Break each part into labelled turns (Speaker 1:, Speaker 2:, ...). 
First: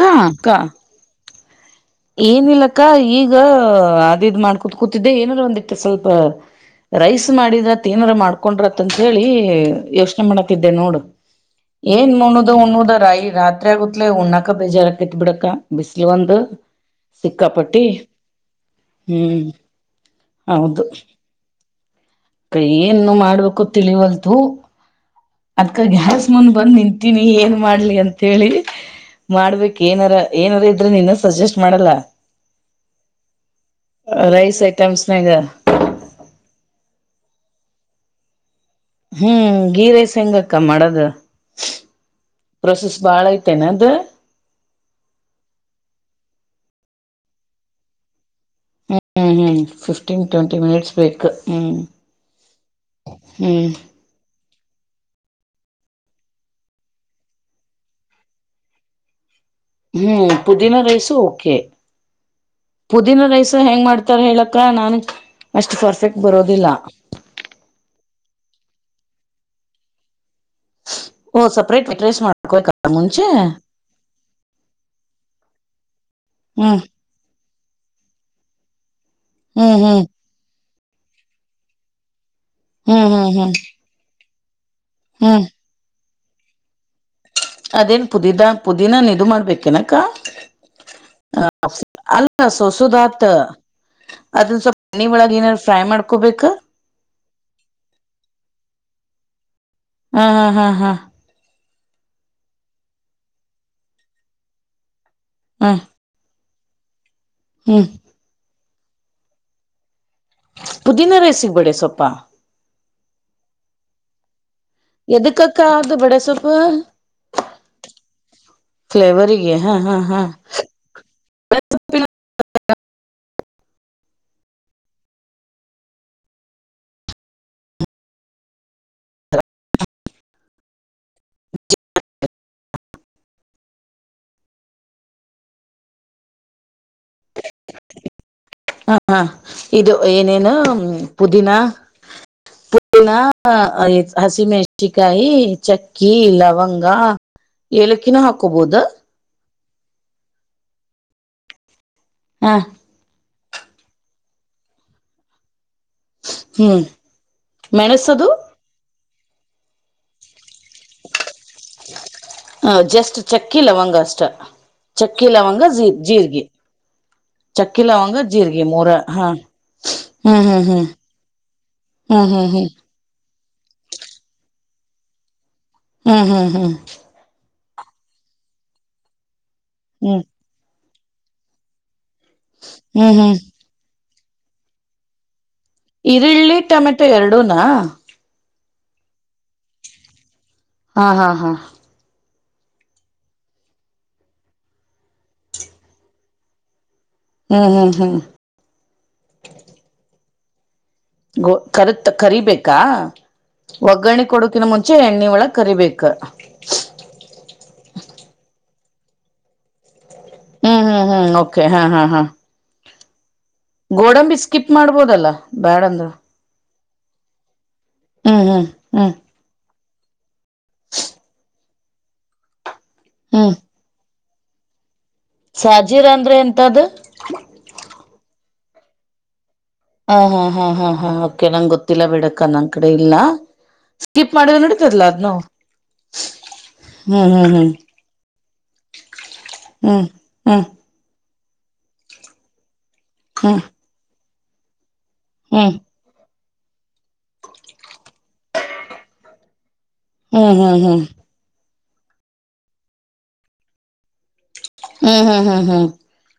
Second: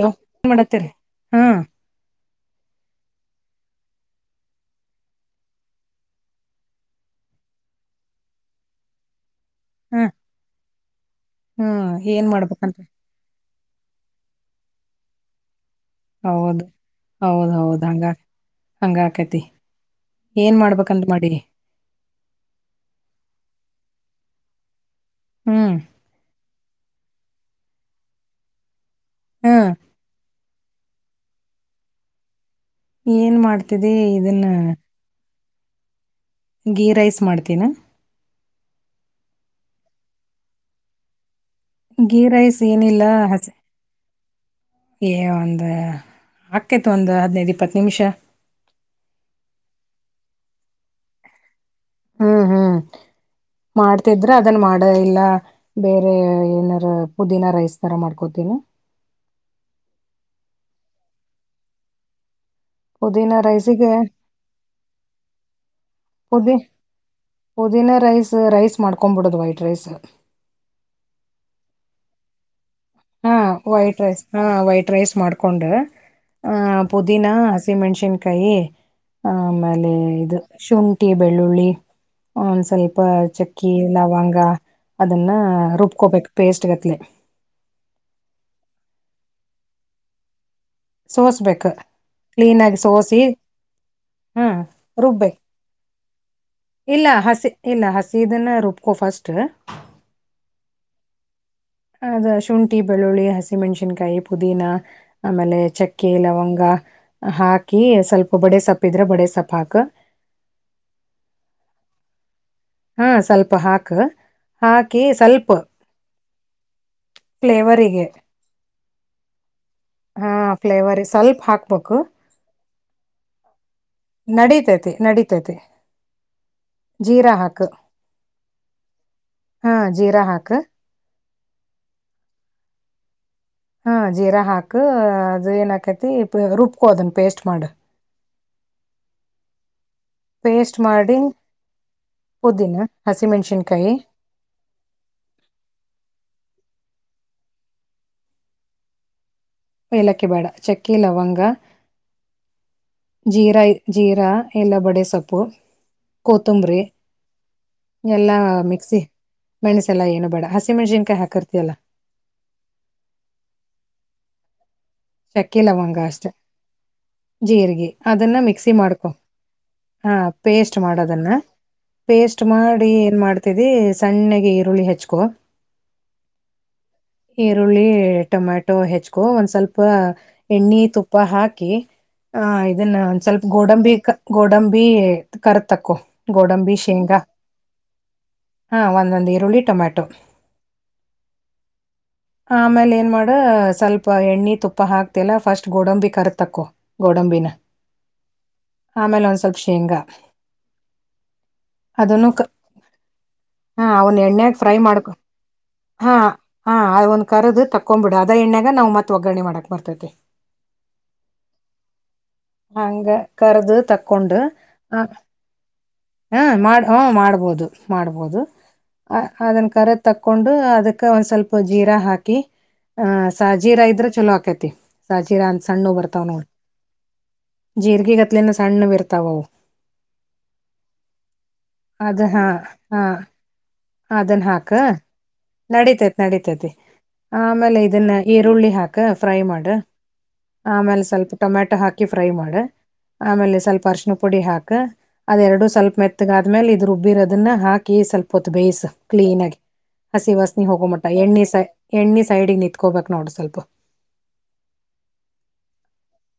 Speaker 1: ಹಾ ಅಕ್ಕ
Speaker 2: ಮಾಡಡತರ. ಹಾ.
Speaker 1: ಏನಿಲ್ಲಕ್ಕ ಈಗ ಅದಿದ್ ಮಾಡ್ಕೂತ್ ಕೂತಿದ್ದೆ ಏನಾರ ಒಂದಿತ್ತು ಸ್ವಲ್ಪ ರೈಸ್ ಮಾಡಿದ್ರತ್ ಏನಾರ ಮಾಡ್ಕೊಂಡ್ರತ್ ಅಂತ ಹೇಳಿ. ಏ
Speaker 2: ಹ
Speaker 1: ಯೋಚನೆ ಮಾಡತ್ತಿದ್ದೆ ನೋಡು
Speaker 2: ಹ್ಮ
Speaker 1: ಏನ್
Speaker 2: ಮಾಡ್ಬೇಕಂತ
Speaker 1: [unintelligible] ರಾಯ ರಾತ್ರಿ. [unintelligible] ಉಣ್ಣಕ ಬೇಜಾರಾಕ್ತತಿ ಬಿಡಕ್ಕ. ಬಿಸಿಲು ಒಂದು. ಸಿಕ್ಕಾಪಟ್ಟಿ
Speaker 2: ಹೌದೌದು ಹಂಗ ಹಂಗಕತಿ.
Speaker 1: ಹ್ಮ್
Speaker 2: ಏನ್ ಮಾಡ್ಬೇಕಂ [unintelligible] ಮಾಡಿ.
Speaker 1: ಕೈ ಏನು ಮಾಡ್ಬೇಕು ತಿಳಿವಲ್ತು.
Speaker 2: ಹ್ಮ್
Speaker 1: ಅದಕ ಗ್ಯಾಸ್ ಮುಂದ್. ಬಂದು ನಿಂತೀನಿ ಏನ್ ಮಾಡ್ಲಿ ಅಂತೇಳಿ.
Speaker 2: ಹ
Speaker 1: ಮಾಡ್ಬೇಕ್ ಏನಾರ. ಏನಾರ ಇದ್ರೆ ನೀನೆ ಸಜೆಸ್ಟ್ ಮಾಡಾಲ್ಲ.
Speaker 2: ಏನ್ ಮಾಡ್ತಿದಿ ಇದನ್ನ.
Speaker 1: ಐಟಮ್ಸ್ನಾಗ
Speaker 2: ಗೀ ರೈಸ್ ಮಾಡ್ತೀನ.
Speaker 1: ಹ್ಮ್ ಘೀ ರೈಸ್ ಹೆಂಗಕ್ಕ ಮಾಡದು.
Speaker 2: ಗೀ ರೈಸ್ ಏನಿಲ್ಲ ಹಸಿ
Speaker 1: ಐತೆೇನ ಅದು
Speaker 2: ಏ ಒಂದ್. ಹಾಕ್ಕೇತಿ ಒಂದು ಹದ್ನೈದು ಇಪ್ಪತ್ತು ನಿಮಿಷ.
Speaker 1: ಹ್ಮ ಹ್ಮ ಹ್ಮ ಫಿಫ್ಟೀನ್ ಟ್ವೆಂಟಿ ಮಿನಿಟ್ಸ್ ಬೇಕು ಹ್ಮ.
Speaker 2: ಹ್ಮ್ ಹ್ಮ್ ಮಾಡ್ತಿದ್ರ ಅದನ್ ಮಾಡೆ ಇಲ್ಲ ಬೇರೆ ಏನಾರ ಪುದೀನ ರೈಸ್ ತರ ಮಾಡ್ಕೋತಿನಿ.
Speaker 1: ಹ್ಮ್ ಪುದೀನ ರೈಸು ಓಕೆ. ಪುದೀನ ರೈಸ ಹೆಂಗ್ ಮಾಡ್ತಾರ ಹೇಳಕ್ಕ ನಾನ್. ಆಸ್ಟ್ [unintelligible]
Speaker 2: ಅದೆ ಪುದಿನ ರೈಸ್ ರೈಸ್. ಮಾಡ್ಕೊಂಬಿಡದು ವೈಟ್ ರೈಸ್.
Speaker 1: ಓ ಸಪರೇಟ್ ವೈಟ್ ರೈಸ್ ಮಾಡ್ಕೋಕ. ಮುಂಚೆ.
Speaker 2: ಹಾ ವೈಟ್ ರೈಸ್ ಮಾಡ್ಕೊಂಡೆ. ಹಾ
Speaker 1: ಹ್ಮ್
Speaker 2: ಪುದಿನಾ. ಹಸಿ ಮೆಣಸಿನಕಾಯಿ.
Speaker 1: ಹ್ಮ್
Speaker 2: ಆಮೇಲೆ
Speaker 1: ಹ್ಮ್
Speaker 2: ಇದು. ಶುಂಠಿ ಬೆಳ್ಳುಳ್ಳಿ. ಆ ಒಂದ್ ಸ್ವಲ್ಪ
Speaker 1: ಹ್ಮ್ ಹ್ಮ್ ಹ್ಮ್
Speaker 2: ಚಕ್ಕಿ ಲವಂಗ. ಅದನ್ನ
Speaker 1: ಹ್ಮ್
Speaker 2: ರೂಬ್ಕೋಬೇಕು. ಪೇಸ್ಟ್ ಗಟ್ಲೆ.
Speaker 1: ಅದೇನ್ ಪುದಿದ ಪುದೀನನ ಇದು ಮಾಡ್ಬೇಕೇನಕ. ಹ
Speaker 2: ಸೋಸ್ಬೇಕು
Speaker 1: ಅಲ್ಲ
Speaker 2: ಕ್ಲೀನಾಗಿ ಸೋಸಿ
Speaker 1: ಸೊಸದಾತು
Speaker 2: ಹಾ
Speaker 1: ಅದನ್ ಸ್ವಲ್ಪ ಎಣ್ಣಿ ಒಳಗ
Speaker 2: ರುಬ್ಬೇಕು
Speaker 1: ಏನರ ಫ್ರೈ ಮಾಡ್ಕ ಕುಬೇಕ್.
Speaker 2: ಇಲ್ಲ ಹಸಿ ಇಲ್ಲ ಹಸಿದನ್ನ ರುಬ್ಕೊ ಫಸ್ಟ್.
Speaker 1: ಹ ಹಾ ಹಾ ಹಾ
Speaker 2: ಅದ ಶುಂಠಿ ಬೆಳ್ಳುಳ್ಳಿ ಹಸಿಮೆಣ್ಸಿನ್ಕಾಯಿ ಪುದೀನಾ. ಆಮೇಲೆ
Speaker 1: ಹ್ಮ್
Speaker 2: ಚಕ್ಕೆ ಲವಂ ಗ ಹಾಕಿ
Speaker 1: ಹ್ಮ್
Speaker 2: ಸ್ವಲ್ಪ ಬಡೇ ಸಪ್ಪ್. ಪಿದ್ರ ಬಡೆ ಸೊಪ್ಪು ಹಾಕ್.
Speaker 1: ಪುದೀನ ರೈಸ್ಗ ಬಡೆ ಸೊಪ್ಪ.
Speaker 2: ಹಾ ಸ್ವಲ್ಪ ಹಾಕು. ಹಾಕಿ ಸ್ವಲ್ಪ
Speaker 1: ಎದುಕಕ್ಕಾ ಅದು ಬಡಸೊ ಪ್ಪ.
Speaker 2: ಫ್ಲೇವರಿಗೆ.
Speaker 1: ಫ್ಲೇವರಿಗೆ
Speaker 2: ಹಾ ಫ್ಲೇವರ್ಗ ಸ್ವಲ್ಪ ಹಾಕ್ಬಕು. ನಡಿತೇತಿ ನಡಿತೇತಿ ಜೀರಾ ಹಾಕು ಹಾ ಜೀರಾ ಹಾಕು.
Speaker 1: [inaudible]
Speaker 2: ಹಾ ಜೀರಾ ಹಾಕು ಅದು ಏನಾಕತಿ ಪುಳಿ ರುಬ್.
Speaker 1: ಹ ಹಾ ಇದು ಏನೇನು
Speaker 2: ಪೇಸ್ಟ್ ಮಾಡಿ
Speaker 1: ಪುದೀನಾ
Speaker 2: ಪುದೀನ
Speaker 1: ಪುದೀನಾ
Speaker 2: ಹಸಿಮೆಣಸಿನ್ಕಾಯಿ
Speaker 1: [unintelligible] ಹಸಿಮೆಣಸಿಕಾಯಿ ಚಕ್ಕಿ ಲವಂ [unintelligible] ಏಲಕ್ಕಿನೂ ಹಾಕೋಬೋದ.
Speaker 2: ಏಲಕ್ಕಿ ಬೇಡ ಚಕ್ಕೆ ಲವಂಗ.
Speaker 1: ಹಾ
Speaker 2: ಜೀರಾ ಜೀರಾ ಇಲ್ಲ ಬಡೆ ಸೊಪ್ಪು. ಕೊತ್ತಂಬರಿ
Speaker 1: ಹ್ಮ್ ಮೆಣಸದು
Speaker 2: ಎಲ್ಲಾ ಮಿಕ್ಸಿ. ಮಣ್ಸೆಲ್ಲ ಏನು ಬೇಡ ಹಸಿ ಮಣಸಿನ್ಕಾಯ ಹಾಕರ್
Speaker 1: ಹ ಜಸ್ಟ್ ಚಕ್ಕಿ ಲವಂಗ ಅಷ್ಟೆ.
Speaker 2: ಚಕ್ಕೆ ಲವಂಗ ಅಷ್ಟೆ
Speaker 1: ಚಕ್ಕಿ
Speaker 2: ಜೀರಿಗೆ
Speaker 1: ಲವಂಗ
Speaker 2: ಅದನ್ನ
Speaker 1: ಜೀರ್ಗಿ
Speaker 2: ಮಿಕ್ಸಿ
Speaker 1: ಮೂರ
Speaker 2: ಮಾಡ್ಕೊ
Speaker 1: ಹಾ
Speaker 2: ಹ
Speaker 1: ಹ್ಮ್ ಹ್ಮ್
Speaker 2: ಪೇಸ್ಟ್
Speaker 1: ಹ್ಮ್
Speaker 2: ಮಾಡೋದನ್ನ
Speaker 1: ಹ್ಮ್
Speaker 2: ಪೇಸ್ಟ್
Speaker 1: ಹ್ಮ್
Speaker 2: ಮಾಡಿ ಏನ್ ಮಾಡ ತದಿ ಸಣ್ಣಗೆ ಈರುಳ್ಳಿ ಹೆಚ್ಕೊ.
Speaker 1: ಹ್ಮ್ ಹ್ಮ್ ಹ್ಮ್
Speaker 2: ಈರುಳ್ಳಿ ಟೊಮೆಟೊ ಹೆಚ್ಕೊ ಒಂದ್ ಸ್ವಲ್ಪ್. ಪ್ಪ
Speaker 1: ಹ್ಮ್
Speaker 2: ಎಣ್ಣಿ ತು ಪ್ಪ ಹಾಕಿ ಆ ಇದನ್ನ
Speaker 1: ಹ್ಮ್
Speaker 2: ಒಂದ್
Speaker 1: ಹ್ಮ್
Speaker 2: ಸ್ವಲ್ಪ ಗೋಡಂಬಿ ಕ ಗೋಡಂಬಿ ಕರ್ದ್ ತಕ್ಕೋ
Speaker 1: ಈರುಳ್ಳಿ
Speaker 2: ಗೋಡಂಬಿ
Speaker 1: ಟೊಮೆಟೊ
Speaker 2: ಶೇಂಗಾ
Speaker 1: ಎರಡೂನಾ.
Speaker 2: ಹಾ ಒಂದೊಂದ್ ಈರುಳ್ಳಿ ಟೊಮ್ಯಾಟೊ.
Speaker 1: ಹಾ ಹಾ ಹಾ.
Speaker 2: ಆಮೇಲೆ ಏನ್ ಮಾಡ ಸ್ವಲ್ಪ ಎಣ್ಣಿ ತುಪ್ಪ ಹಾಕ್ತಿವಲ್ಲ ಫಸ್ಟ್ ಗೋಡಂಬಿ ಕರ್ತಕ್ಕೊ. ಗೋಡಂಬಿನ
Speaker 1: ಹ್ಮ್ ಹ್ಮ್ ಹ್ಮ್
Speaker 2: ಆಮೇಲೆ ಒಂದ್ ಸ್ವಲ್ಪ ಶೇಂಗಾ.
Speaker 1: ಗೊ ಕರತ್
Speaker 2: ಅದನ್ನು
Speaker 1: ಕರೀಬೇಕಾ.
Speaker 2: ಹಾ ಅವನ್
Speaker 1: ಒಗ್ಗರಣೆ
Speaker 2: ಎಣ್ಣೆಗ್
Speaker 1: ಕೊಡುಕಿನ
Speaker 2: ಫ್ರೈ
Speaker 1: ಮುಂಚೆ
Speaker 2: ಮಾಡ್ಕೊ
Speaker 1: ಎಣ್ಣಿ ಒಳಗ್ ಕರಿಬೇಕ
Speaker 2: ಹಾ ಹಾ ಅದ ಒಂದ ಕರದ ತಕ್ಕೊಂಬಿಡ. ದ ಎಣ್ಣ್ಯಾಗ ನಾವು ಮತ್ ಒಗ್ಗರಣೆ ಮಾಡಕ್ ಬರ್ತತಿ.
Speaker 1: ಹ್ಮ್ ಹ್ಮ್ ಹ್ಮ್ ಓಕೆ ಹಾ ಹಾ ಹಾ.
Speaker 2: ಹಂಗ ಕರ್ದು
Speaker 1: ಗೋಡಂಬಿ ಸ್ಕಿಪ್ ಮಾಡ್ಬೋದಲ್ಲಾ ಬ್ಯಾಡಂದ್ರ.
Speaker 2: ಹ್ಮ ಮಾಡ್ ಹ್ಞೂಂ ಮಾಡ್ಬೋದು. ಮಾಡ್ಬೋದು
Speaker 1: ಹ್ಮ್ ಹ್ಮ್ ಹ್ಮ್
Speaker 2: ಅ ಅದನ್ ಕರ ತಕ್ಕೊಂಡು ಅದಕ್ಕ ಒಂದ್ ಸ್ವಲ್ಪ ಜೀರಾ ಹಾಕಿ ಹಾ
Speaker 1: ಹ್ಮ್
Speaker 2: ಸಾಜೀರಾ ಇದ್ರ ಚುಲೋ ಆಗ್ ಕತಿ ಸಾಜೀರಾ ಅಂತ ಸಣ್ಣುವ್
Speaker 1: ಸಾಜೀರ
Speaker 2: ಬರ್ತಾವ್
Speaker 1: ಅಂದ್ರೆ
Speaker 2: ನೋಡ್
Speaker 1: ಎಂತದು
Speaker 2: ಜೀರ್ಗೀಗತ್ಲೆನ ಸ ಸಣ್ಣವ್ ಇರ್ತಾವವ್.
Speaker 1: ಹಾ ಹಾ. ಹಾ ಹಾ ಓಕೆ ನಂಗೆ ಗೊತ್ತಿಲ್ಲ
Speaker 2: ಅದ
Speaker 1: ಬಿಡಕ್ಕ
Speaker 2: ಹಾ
Speaker 1: ನನ್ ಕಡೆ
Speaker 2: ಹಾ
Speaker 1: ಇಲ್ಲ ಸ್ಕಿಪ್
Speaker 2: ಅದನ್ನ
Speaker 1: ಮಾಡಿದ್ರೆ
Speaker 2: ಹಾಕ
Speaker 1: ನಡೀತದಲ್ಲ ಅದ್ನು
Speaker 2: ನಡಿತತಿ ನಡತತಿ
Speaker 1: ಹ್ಮ್ ಹ್ಮ್
Speaker 2: ಆಮೇಲೆ ಇದನ್ನ ಈರುಳ್ಳಿ ಹಾಕ ಫ್ರೈ ಮಾಡ
Speaker 1: ಹ್ಮ್ ಹ್ಮ್
Speaker 2: ಆಮೇಲೆ ಸ್ವಲ್ಪ ಟೊಮೆಟೊ ಹಾಕಿ ಫ್ರೈ ಮಾಡ. ಆಮೇಲೆ
Speaker 1: ಹ್ಮ್ ಹ್ಮ್
Speaker 2: ಸ್ವಲ್ಪ ಅರಿಶ್ಣ ಪುಡಿ ಹಾಕ. ಅದ್ ಎರಡು
Speaker 1: ಹ್ಮ್
Speaker 2: ಸ್ವಲ್ಪ ಮೆತ್ತಗಾದ್ ಆಮೇಲ್ ಇದು ರುಬ್ಬಿರೋದನ್ನ ಹಾಕ್ ಅಕ್ಕಿ ಸ್ವಲ್ಪ ಹೊತ್ ಬೇಯ್ಸ ಕ್ಲೀನ್ ಆಗಿ ಹಸಿ
Speaker 1: ಹ್ಮ್ ಹ್ಮ್ ಹ್ಮ್
Speaker 2: ವಾಸ್ನೆ ಹೋಗೋ ಮಟ್ಟ
Speaker 1: ಹ್ಮ್
Speaker 2: ಎಣ್ಣೆ ಸಾಯ ಎಣ್ಣಿ ಸೈಡಿಗೆ ನಿಂತ್ಕೋಬೇಕ್ ನೋಡು ಸ್ವಲ್ಪ.
Speaker 1: ಹ್ಮ್ ಹ್ಮ್ ಹ್ಮ್ ಹ್ಮ್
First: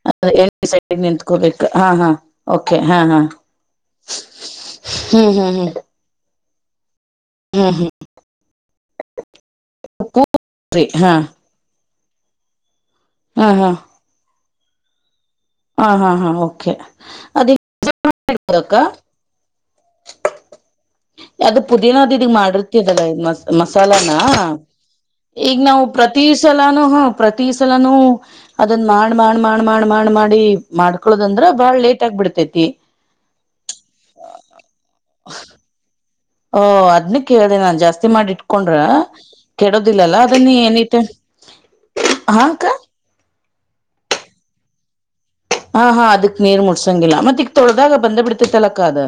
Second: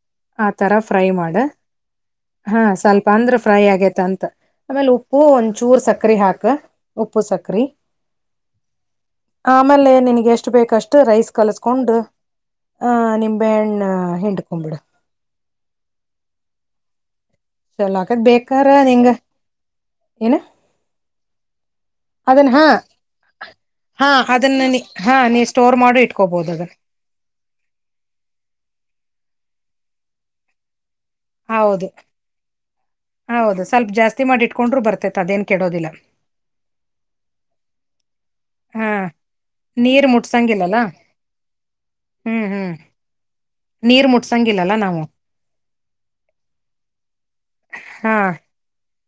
Speaker 1: ಆ ತರ ಎಣ್ಣಿ ಸೈಡ್ ಗೆ ನಿಂತ್ಕೋಬೇಕು ಹಾ ಹಾ ಓಕೆ ಹಾ
Speaker 2: ಸ್ವಲ್ಪ
Speaker 1: ಹಾ.
Speaker 2: ಅಂದ್ರ ಫ್ರೈ ಆಗೇತ ಅಂತ ಆಮೇಲೆ ಉಪ್ಪು
Speaker 1: ಹ್ಮ್
Speaker 2: ಒಂದ
Speaker 1: ಹ್ಮ್
Speaker 2: ಚೂರ್
Speaker 1: ಹ್ಮ್
Speaker 2: ಸಕ್ಕರೆ ಹಾಕ. ಉಪ್ಪು ಸಕ್ರೆ ಆಮೇಲೆ ನಿನಗೆ ಎಷ್ಟು
Speaker 1: ಪೂರಿ
Speaker 2: ಬೇಕಷ್ಟು
Speaker 1: ಹಾ
Speaker 2: ರೈಸ್ ಕಲಸ್ಕೊಂಡು. ಹ
Speaker 1: ಹಾ
Speaker 2: ನಿಂಬೆ
Speaker 1: ಹಾ
Speaker 2: ಹಣ್ಣು ಹಿಂಡ ಹೊಂಬಿಡು
Speaker 1: ಹಾ ಹಾ ಹಾ ಓಕೆ. ಅದ
Speaker 2: ಚಲೋ ಆಕತ್ ಬೇಕಾರ
Speaker 1: ಅಕ್ಕ
Speaker 2: ನಿಂಗ. ಏನ
Speaker 1: ಅದು ಪುದೀನ ಅದು ಇದೀಗ್
Speaker 2: ಅದನ್ನ ಹಾ
Speaker 1: ಮಾಡಿರ್ತಿದಲ್ಲ ಇದು ಮಸ್ ಮಸಾಲಾನ
Speaker 2: ಹಾ ಅದನ್ನ ನೀ ಹಾ ನೀ
Speaker 1: ಈಗ
Speaker 2: ಸ್ಟೋರ್
Speaker 1: ನಾವು
Speaker 2: ಮಾಡಿ
Speaker 1: ಪ್ರತಿ
Speaker 2: ಇಟ್ಕೋಬಹುದು ಅದನ್ನ
Speaker 1: ಸಲಾನೂ ಹೂಂ ಪ್ರತಿ ಸಲಾನೂ ಅದನ್ ಮಾಡ್ ಮಾಡ್ ಮಾಡ್ ಮಾಡ್ ಮಾಡ್ ಮಾಡಿ ಮಾಡು
Speaker 2: ಹೌದು ಹೌದು ಸ್ವಲ್ಪ ಜಾಸ್ತಿ ಮಾಡಿ ಇಟ್ಕೊಂಡ್ರೂ ಬರ್ತೆೇತ್ ಅದೇನ್ ಕೆಡೋದಿಲ್ಲ.
Speaker 1: ಓ ಅದ್ನ ಕೇಳಿದೆ ನಾನ್ ಜಾಸ್ತಿ ಮಾಡಿಟ್ ಕೊಂಡ್ರ
Speaker 2: ಹಾ ನೀರ್
Speaker 1: ಕೆಡೋದಿಲ್ಲಲ್ಲ ಅದ ನೀ
Speaker 2: ಮುಟ್ಸಂಗಿಲ್ಲಲ್ಲ
Speaker 1: ಎನಿ ಟೈಮ್ ಹಾ
Speaker 2: ಹ್ಮ್
Speaker 1: ಅಕ್ಕ.
Speaker 2: ಹ್ಮ್ ನೀರ್ ಮುಟ್ಸಂಗಿಲ್ಲಲ್ಲ ನಾವು.
Speaker 1: ಹಾ ಹಾ ಅದಕ್ ನೀರ್ ಮುಡ್ಸಂಗಿಲ್ಲ ಮತ್ತ ಈಗ ತೊಳ್ದಾಗ ಬಂದ ಬಿಡ್ತತ ಅಲ್ಲಕ್ಕ ಅದು.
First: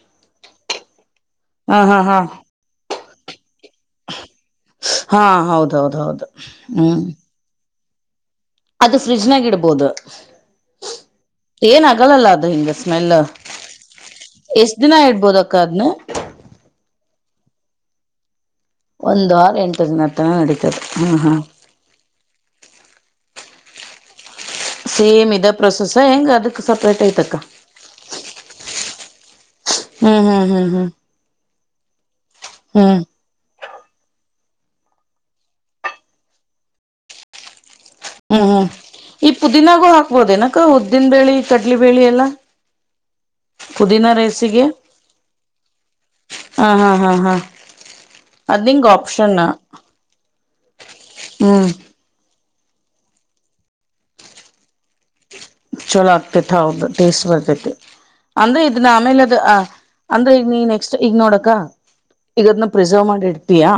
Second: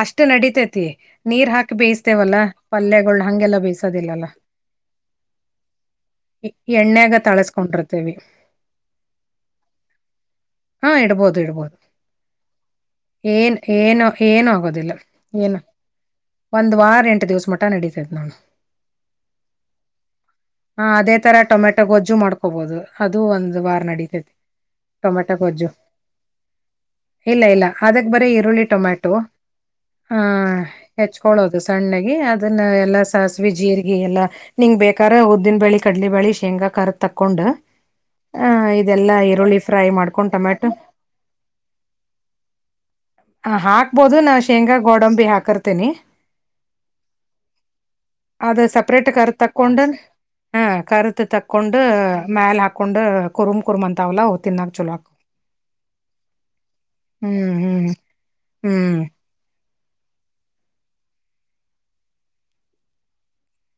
Speaker 2: ಅಷ್ಟು ನಡಿತೇತಿ ನೀರ್ ಹಾಕಿ
Speaker 1: ಹಾ ಹಾ ಹಾ
Speaker 2: ಬೇಯಿಸತೇವಲ್ಲಾ ಪಲ್ಯಗಳು ಹಂಗೆಲ್ಲ ಬೇಯಸೋದಿಲ್ಲಲ್ಲ
Speaker 1: ಹಾ ಹೌದೌದ ಹೌದು ಹ್ಮ್
Speaker 2: ಎಣ್ಣ್ಯಾಗ ತಾಳಸ್ಕೊಂಡ್ರ [unintelligible]
Speaker 1: ಅದು ಫ್ರಿಜ್ನಾಗ ಇಡ್ಬೋದು
Speaker 2: ಹಾ ಇಡ್ಬೋದು ಇಡ್ಬೋದು
Speaker 1: ಏನ ಆಗಲ್ಲಲ್ಲ ಅದು ಹಿಂಗ ಸ್ಮೆಲ್.
Speaker 2: ಏನ್ ಏನು ಏನು
Speaker 1: ಎಷ್ಟ್
Speaker 2: ಆಗದಿಲ್ಲ
Speaker 1: ದಿನ ಇಡ್ಬೋದಕ್ಕ
Speaker 2: ಏನು
Speaker 1: ಅದ್ನ
Speaker 2: ಒಂದ್ ವಾರ ಎಂಟು ದಿವ ವಸ ಮಟ ನಡೀತೇತಿ ನೋಡು.
Speaker 1: ಒಂದ್ ಆರು ಎಂಟು ದಿನ ತನ ನಡೀತದೆ
Speaker 2: ಹ ಅದೇ
Speaker 1: ಹ್ಮ್
Speaker 2: ತರ
Speaker 1: ಹ್ಮ್
Speaker 2: ಟೊಮೆಟೊ ಗೊಜ್ಜು ಮಾಡ್ಕೋಬಹದು ಅದು ಒಂ ವಾರ ನಡೀತೇ
Speaker 1: ಸೇಮ್ ಇದ ಪ್ರೊಸೆಸ್ ಹಾ ಹೆಂಗ ಅದಕ್ ಸಪ್ರೇಟ್ ಐತಕ್ಕ.
Speaker 2: ಹಾ
Speaker 1: ಹ್ಮ್ ಹ್ಮ್ ಹ್ಮ್ ಹ್ಮ್
Speaker 2: ಹೆಚ್ಕೊಳ್ಳೋದು ಸಣ್ಣಾಗಿ ಅದನ್ನ
Speaker 1: ಹ್ಮ್
Speaker 2: ಎಲ್ಲಾ ಸಾಸಿವಿ. ಜೀರಿಗಿ ಎಲ್ಲಾ ನಿಂಗ್ ಬೇಕಾರ ಉದ್ದಿನ ಬ್ಯಾಳಿ ಕಡಲಿ ಬ್ಯಾಳಿ ಶೇಂಗಾ ಖಾರದ ತಕ್ಕೊಂಡ.
Speaker 1: ಹ್ಮ್ ಹ್ಮ್ ಈ ಪುದೀನಾಗೂ
Speaker 2: ಮಾಡ್ಕೊಂಡ್
Speaker 1: ಹಾಕ್ಬೋದೇನಕ್ಕ
Speaker 2: ಟೊಮೆಟೊ
Speaker 1: ಉದ್ದಿನ ಬೇಳಿ ಕಡ್ಲಿ ಬೇಳಿ ಎಲ್ಲಾ.
Speaker 2: ಹ ಹಾಕ್ಬೋದು ನಾ ಶೇಂಗಾ ಗೋಡಂಬಿ ಹಾಕರ್ತೇನಿ
Speaker 1: ಹ ಹಾ ಹಾ ಹಾ
Speaker 2: ಅದು
Speaker 1: ಅದ್ ನಿಂಗ
Speaker 2: ಸಪ್ರೇಟ್
Speaker 1: ಆಪ್ಷನ್
Speaker 2: ಕರ್ದ್ ತಕ್ಕೊಂಡು ಹ ಕರ್ದ್
Speaker 1: ಹ್ಮ್
Speaker 2: ತಕ್ಕೊಂಡು. ಮ್ಯಾಲ ಹಾಕೊಂಡ್ ಕುರ್ಮ್ ಕುರ್ಮಂತಾವಲ್ಲ ಅವು ತಿನ್ನಾಕ್ ಚೊಲೋ ಆಕ್ ವು.
Speaker 1: ಚೋಲೋ ಆಗ್ತೇತ್ ಹೌದು ಟೇಸ್ಟ್
Speaker 2: ಹ್ಮ್
Speaker 1: ಬರ್ತೈತಿ.
Speaker 2: ಹ್ಮ್
Speaker 1: ಅಂದ್ರೆ ಇದನ್ನ
Speaker 2: ಹ್ಮ್
Speaker 1: ಆಮೇಲದು. ಅಂದ್ರೆ ಈಗ ನೀ ನೆಕ್ಸ್ಟ್ ಈಗ ನೋಡಕ್ಕ ಈಗದನ್ನ ಪ್ರಿಸರ್ವ್ ಮಾಡಿ ಇಡ್ತೀಯಾ.